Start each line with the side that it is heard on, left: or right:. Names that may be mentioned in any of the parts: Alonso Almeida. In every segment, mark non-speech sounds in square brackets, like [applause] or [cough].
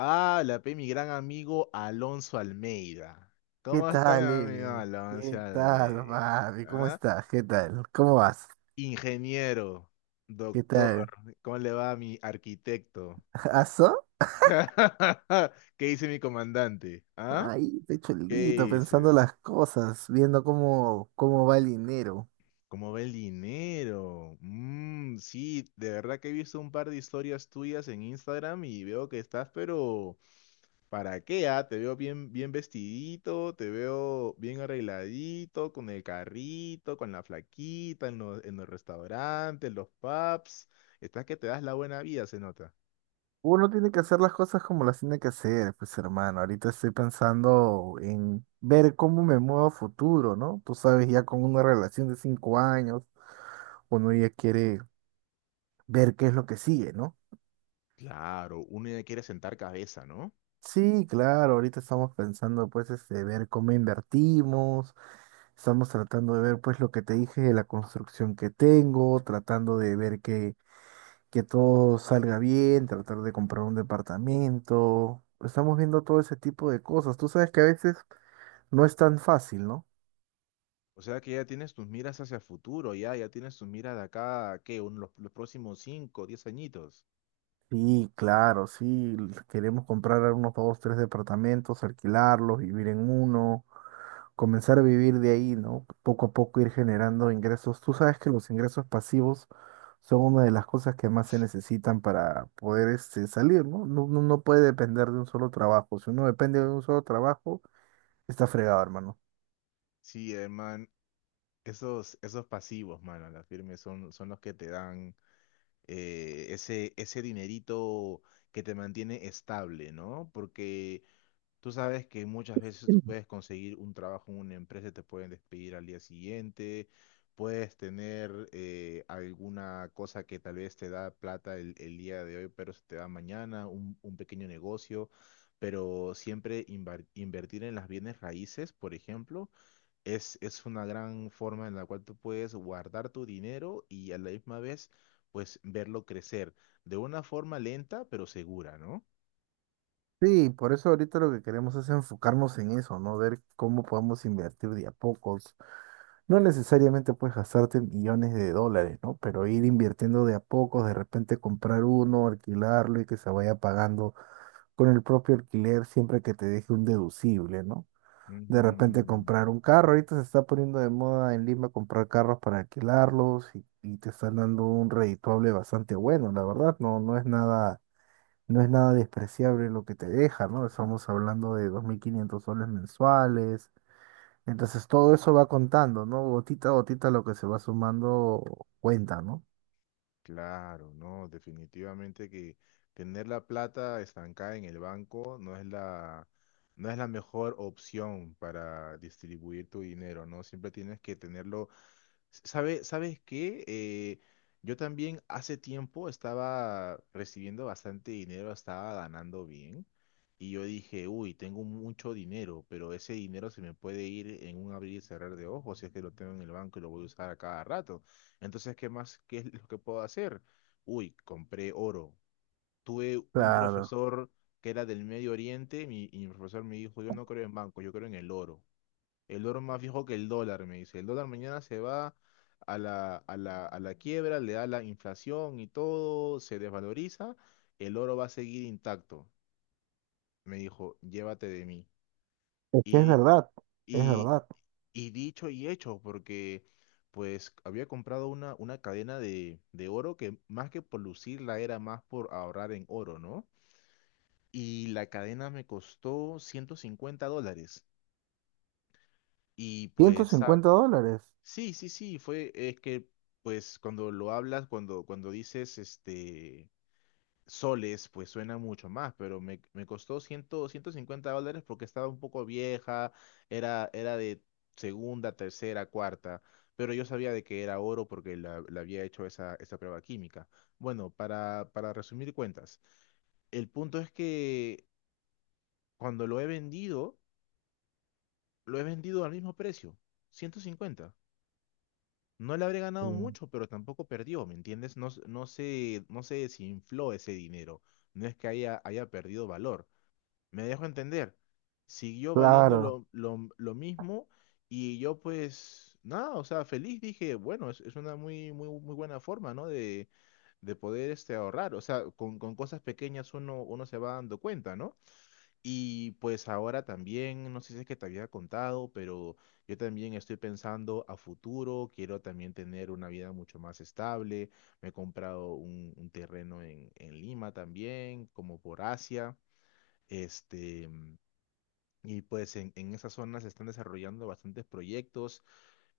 left: Ah, la pe, mi gran amigo Alonso Almeida.
right: ¿Qué
left: ¿Cómo está mi
right: tal,
left: amigo
right: Eli?
left: Alonso
right: ¿Qué tal,
left: Almeida?
right: papi? ¿Cómo
left: ¿Ah?
right: estás? ¿Qué tal? ¿Cómo vas?
left: Ingeniero,
right: ¿Qué
left: doctor,
right: tal?
left: ¿cómo le va a mi arquitecto?
right: [laughs] ¿Aso?
left: [laughs] ¿Qué dice mi comandante? ¿Ah?
right: Ahí,
left: ¿Qué
right: pechuelito, pensando
left: dice?
right: las cosas, viendo cómo va el dinero.
left: ¿Cómo ve el dinero? Mm, sí, de verdad que he visto un par de historias tuyas en Instagram y veo que estás, pero ¿para qué? ¿Ah? Te veo bien, bien vestidito, te veo bien arregladito, con el carrito, con la flaquita, en los, restaurantes, en los pubs. Estás que te das la buena vida, se nota.
right: Uno tiene que hacer las cosas como las tiene que hacer, pues hermano. Ahorita estoy pensando en ver cómo me muevo a futuro, ¿no? Tú sabes, ya con una relación de 5 años, uno ya quiere ver qué es lo que sigue, ¿no?
left: Claro, uno ya quiere sentar cabeza, ¿no?
right: Sí, claro, ahorita estamos pensando ver cómo invertimos, estamos tratando de ver pues lo que te dije de la construcción que tengo, tratando de ver que todo salga bien, tratar de comprar un departamento, estamos viendo todo ese tipo de cosas. Tú sabes que a veces no es tan fácil, ¿no?
left: O sea que ya tienes tus miras hacia el futuro, ya, tienes tus miras de acá, a, ¿qué? Los próximos 5, 10 añitos.
right: Sí, claro, sí, queremos comprar unos dos, tres departamentos, alquilarlos, vivir en uno, comenzar a vivir de ahí, ¿no? Poco a poco ir generando ingresos. Tú sabes que los ingresos pasivos son una de las cosas que más se necesitan para poder salir, ¿no? No puede depender de un solo trabajo. Si uno depende de un solo trabajo, está fregado, hermano.
left: Sí, hermano, esos, pasivos, mano, a la firme son los que te dan ese dinerito que te mantiene estable, ¿no? Porque tú sabes que muchas veces tú puedes conseguir un trabajo en una empresa y te pueden despedir al día siguiente, puedes tener alguna cosa que tal vez te da plata el, día de hoy, pero se te da mañana, un pequeño negocio, pero siempre invertir en las bienes raíces, por ejemplo. es una gran forma en la cual tú puedes guardar tu dinero y a la misma vez, pues verlo crecer de una forma lenta pero segura, ¿no?
right: Sí, por eso ahorita lo que queremos es enfocarnos en eso, ¿no? Ver cómo podemos invertir de a pocos. No necesariamente puedes gastarte millones de dólares, ¿no? Pero ir invirtiendo de a pocos, de repente comprar uno, alquilarlo y que se vaya pagando con el propio alquiler siempre que te deje un deducible, ¿no?
left: Ujú.
right: De repente comprar un carro, ahorita se está poniendo de moda en Lima comprar carros para alquilarlos y te están dando un redituable bastante bueno, la verdad, no es nada, no es nada despreciable lo que te deja, ¿no? Estamos hablando de 2500 soles mensuales, entonces todo eso va contando, ¿no? Gotita a gotita lo que se va sumando cuenta, ¿no?
left: Claro, no, definitivamente que tener la plata estancada en el banco no es la mejor opción para distribuir tu dinero, ¿no? Siempre tienes que tenerlo. ¿Sabes qué? Yo también hace tiempo estaba recibiendo bastante dinero, estaba ganando bien. Y yo dije, uy, tengo mucho dinero, pero ese dinero se me puede ir en un abrir y cerrar de ojos si es que lo tengo en el banco y lo voy a usar a cada rato. Entonces, ¿qué más? ¿Qué es lo que puedo hacer? Uy, compré oro. Tuve un
right: Claro,
left: profesor que era del Medio Oriente y mi profesor me dijo, yo no creo en banco, yo creo en el oro. El oro más viejo que el dólar, me dice. El dólar mañana se va a la, quiebra, le da la inflación y todo, se desvaloriza. El oro va a seguir intacto. Me dijo, llévate de mí.
right: es que es
left: Y,
right: verdad, es
left: y,
right: verdad.
left: Y dicho y hecho, porque pues había comprado una, cadena de oro que más que por lucirla era más por ahorrar en oro, ¿no? Y la cadena me costó $150. Y
right: ciento
left: pues,
right: cincuenta dólares.
left: sí, sí, sí, fue, es que pues cuando lo hablas, cuando, dices, este, soles, pues suena mucho más, pero me costó cien, $150 porque estaba un poco vieja, era de segunda, tercera, cuarta, pero yo sabía de que era oro porque la, había hecho esa prueba química. Bueno, para resumir cuentas, el punto es que cuando lo he vendido al mismo precio, 150. No le habré
right: Sí.
left: ganado mucho, pero tampoco perdió, ¿me entiendes? No, no se, desinfló ese dinero. No es que haya perdido valor. Me dejo entender. Siguió valiendo
right: Claro.
left: lo mismo, y yo pues nada, o sea, feliz dije, bueno, es, una muy, muy, muy buena forma, ¿no? de, poder este, ahorrar. O sea, con, cosas pequeñas uno se va dando cuenta, ¿no? Y pues ahora también, no sé si es que te había contado, pero yo también estoy pensando a futuro, quiero también tener una vida mucho más estable. Me he comprado un, terreno en Lima también, como por Asia. Este. Y pues en esa zona se están desarrollando bastantes proyectos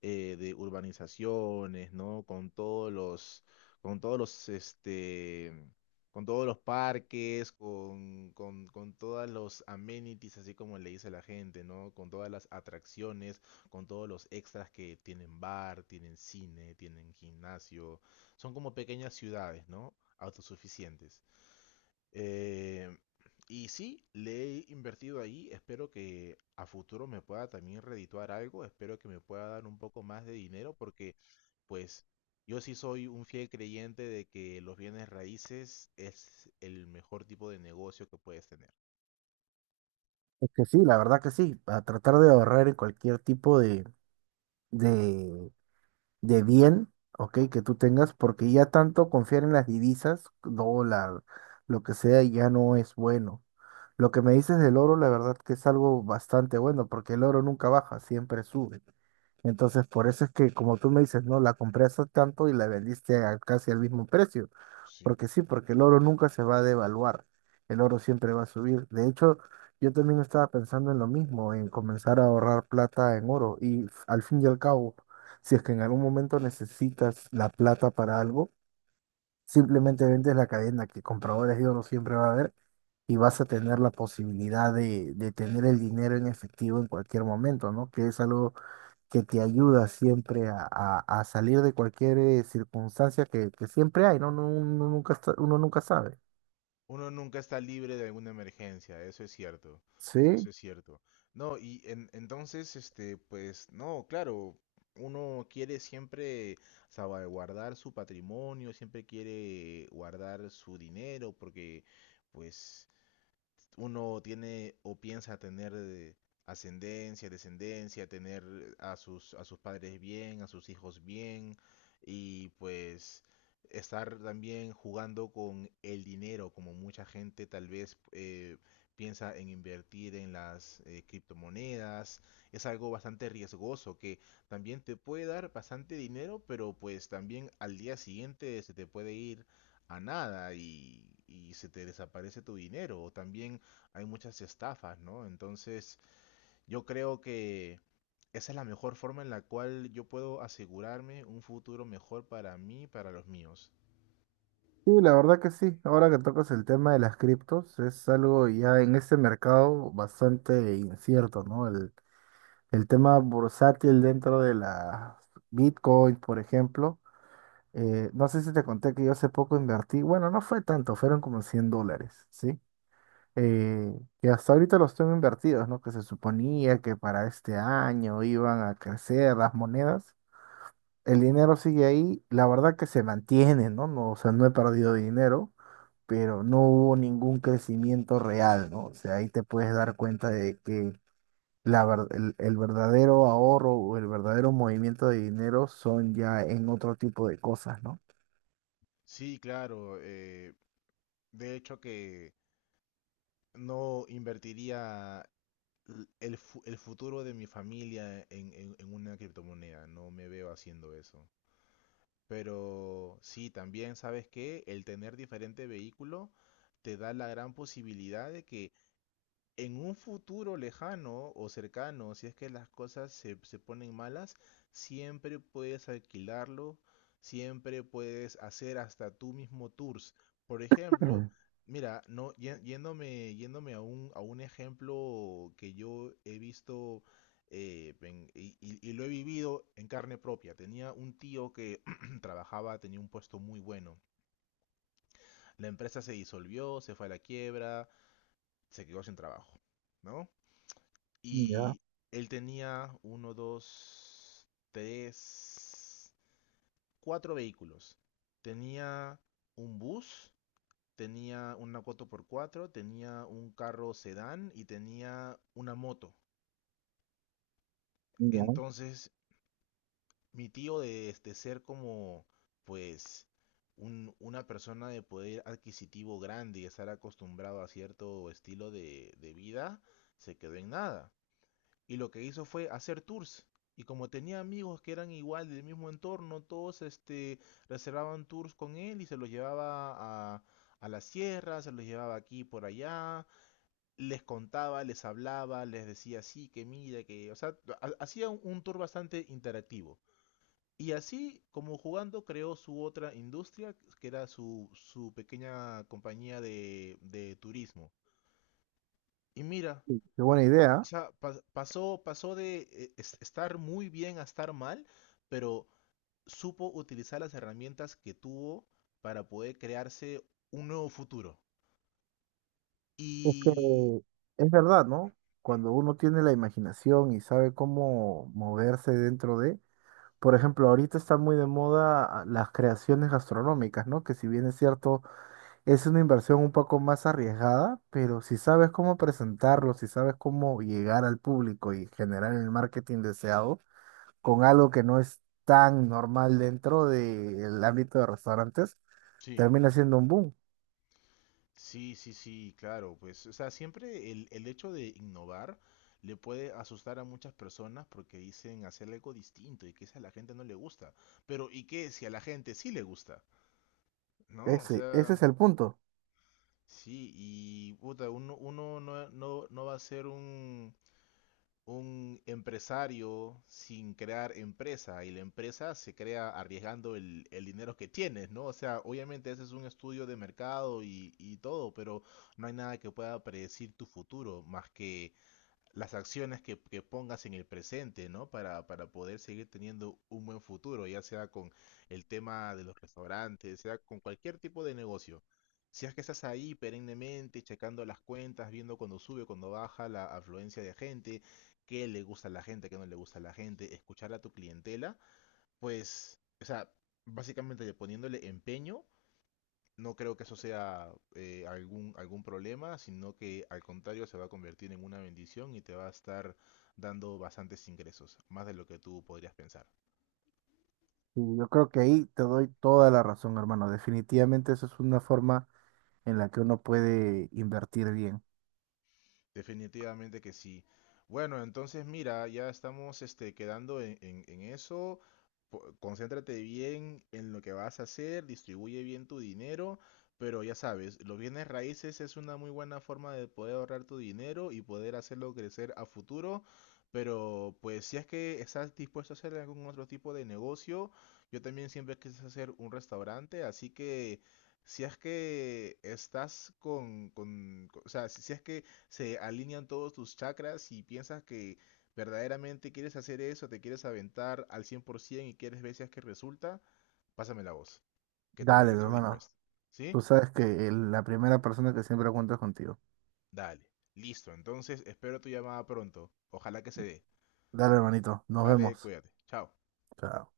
left: de urbanizaciones, ¿no? Con todos los, con todos los, este, con todos los parques, con todas los amenities, así como le dice la gente, ¿no? Con todas las atracciones, con todos los extras que tienen bar, tienen cine, tienen gimnasio. Son como pequeñas ciudades, ¿no? Autosuficientes. Eh, y sí, le he invertido ahí. Espero que a futuro me pueda también redituar algo. Espero que me pueda dar un poco más de dinero porque, pues, yo sí soy un fiel creyente de que los bienes raíces es el mejor tipo de negocio que puedes tener.
right: Es que sí, la verdad que sí, a tratar de ahorrar en cualquier tipo de, de bien, ok, que tú tengas, porque ya tanto confiar en las divisas, dólar, lo que sea, ya no es bueno. Lo que me dices del oro, la verdad que es algo bastante bueno, porque el oro nunca baja, siempre sube. Entonces, por eso es que, como tú me dices, no, la compré hace tanto y la vendiste a casi al mismo precio.
left: Sí.
right: Porque sí, porque el oro nunca se va a devaluar. El oro siempre va a subir. De hecho, yo también estaba pensando en lo mismo, en comenzar a ahorrar plata en oro. Al fin y al cabo, si es que en algún momento necesitas la plata para algo, simplemente vendes la cadena, que compradores de oro siempre va a haber, y vas a tener la posibilidad de tener el dinero en efectivo en cualquier momento, ¿no? Que es algo que te ayuda siempre a salir de cualquier circunstancia que siempre hay, ¿no? Uno nunca está- uno nunca sabe.
left: Uno nunca está libre de alguna emergencia, eso es cierto,
right: Sí,
left: eso es cierto. No, y entonces, este, pues, no, claro, uno quiere siempre salvaguardar su patrimonio, siempre quiere guardar su dinero, porque, pues, uno tiene o piensa tener ascendencia, descendencia, tener a sus, padres bien, a sus hijos bien y pues estar también jugando con el dinero, como mucha gente tal vez piensa en invertir en las criptomonedas. Es algo bastante riesgoso que también te puede dar bastante dinero, pero pues también al día siguiente se te puede ir a nada y se te desaparece tu dinero. O también hay muchas estafas, ¿no? Entonces, yo creo que esa es la mejor forma en la cual yo puedo asegurarme un futuro mejor para mí y para los míos.
right: sí, la verdad que sí. Ahora que tocas el tema de las criptos, es algo ya en este mercado bastante incierto, ¿no? El tema bursátil dentro de la Bitcoin, por ejemplo. No sé si te conté que yo hace poco invertí, bueno, no fue tanto, fueron como 100 dólares, ¿sí? eh, que hasta ahorita los tengo invertidos, ¿no? Que se suponía que para este año iban a crecer las monedas. El dinero sigue ahí, la verdad que se mantiene, ¿no? No, o sea, no he perdido dinero, pero no hubo ningún crecimiento real, ¿no? O sea, ahí te puedes dar cuenta de que el verdadero ahorro o el verdadero movimiento de dinero son ya en otro tipo de cosas, ¿no?
left: Sí, claro, de hecho que no invertiría el futuro de mi familia en una criptomoneda, no me veo haciendo eso. Pero sí, también sabes que el tener diferente vehículo te da la gran posibilidad de que en un futuro lejano o cercano, si es que las cosas se, ponen malas, siempre puedes alquilarlo, siempre puedes hacer hasta tú mismo tours. Por ejemplo,
right: Mm.
left: mira, no, yéndome a un ejemplo que yo he visto y lo he vivido en carne propia. Tenía un tío que [clears throat] trabajaba, tenía un puesto muy bueno. La empresa se disolvió, se fue a la quiebra, se quedó sin trabajo, ¿no?
right: Ya,
left: Y él tenía uno, dos, tres, cuatro vehículos. Tenía un bus, tenía una 4 por cuatro, tenía un carro sedán y tenía una moto.
right: ya.
left: Entonces, mi tío de, ser como, pues, una persona de poder adquisitivo grande y estar acostumbrado a cierto estilo de vida, se quedó en nada. Y lo que hizo fue hacer tours. Y como tenía amigos que eran igual del mismo entorno, todos este, reservaban tours con él y se los llevaba a, la sierra, se los llevaba aquí por allá, les contaba, les hablaba, les decía sí, que mira, que... O sea, hacía un, tour bastante interactivo. Y así, como jugando, creó su otra industria, que era su, pequeña compañía de turismo. Y mira,
right: Sí, qué buena
left: o
right: idea.
left: sea, pasó de estar muy bien a estar mal, pero supo utilizar las herramientas que tuvo para poder crearse un nuevo futuro.
right: Es que
left: Y
right: es verdad, ¿no? Cuando uno tiene la imaginación y sabe cómo moverse dentro de, por ejemplo, ahorita está muy de moda las creaciones gastronómicas, ¿no? Que si bien es cierto, es una inversión un poco más arriesgada, pero si sabes cómo presentarlo, si sabes cómo llegar al público y generar el marketing deseado con algo que no es tan normal dentro del ámbito de restaurantes,
left: sí,
right: termina siendo un boom.
left: sí, sí, sí, claro, pues, o sea, siempre el, hecho de innovar le puede asustar a muchas personas porque dicen hacer algo distinto y que eso a la gente no le gusta. Pero, ¿y qué si a la gente sí le gusta? ¿No? O
right: Ese
left: sea,
right: es el punto.
left: sí, y puta, uno, no va a ser un empresario sin crear empresa, y la empresa se crea arriesgando el dinero que tienes, ¿no? O sea, obviamente ese es un estudio de mercado y todo, pero no hay nada que pueda predecir tu futuro más que las acciones que, pongas en el presente, ¿no? para poder seguir teniendo un buen futuro, ya sea con el tema de los restaurantes, sea con cualquier tipo de negocio. Si es que estás ahí perennemente checando las cuentas, viendo cuando sube, cuando baja la afluencia de gente, qué le gusta a la gente, qué no le gusta a la gente, escuchar a tu clientela, pues, o sea, básicamente poniéndole empeño, no creo que eso sea algún, problema, sino que al contrario se va a convertir en una bendición y te va a estar dando bastantes ingresos, más de lo que tú podrías pensar.
right: Y yo creo que ahí te doy toda la razón, hermano. Definitivamente esa es una forma en la que uno puede invertir bien.
left: Definitivamente que sí. Bueno, entonces mira, ya estamos este, quedando en eso. Concéntrate bien en lo que vas a hacer, distribuye bien tu dinero, pero ya sabes, los bienes raíces es una muy buena forma de poder ahorrar tu dinero y poder hacerlo crecer a futuro. Pero pues si es que estás dispuesto a hacer algún otro tipo de negocio, yo también siempre quise hacer un restaurante, así que si es que estás con o sea, si es que se alinean todos tus chakras y piensas que verdaderamente quieres hacer eso, te quieres aventar al 100% y quieres ver si es que resulta, pásame la voz, que
right: Dale,
left: también estoy
right: hermano.
left: dispuesto.
right: Tú
left: ¿Sí?
right: sabes que la primera persona que siempre cuenta es contigo.
left: Dale. Listo. Entonces, espero tu llamada pronto. Ojalá que se dé.
right: Dale, hermanito. Nos
left: Dale,
right: vemos.
left: cuídate. Chao.
right: Chao.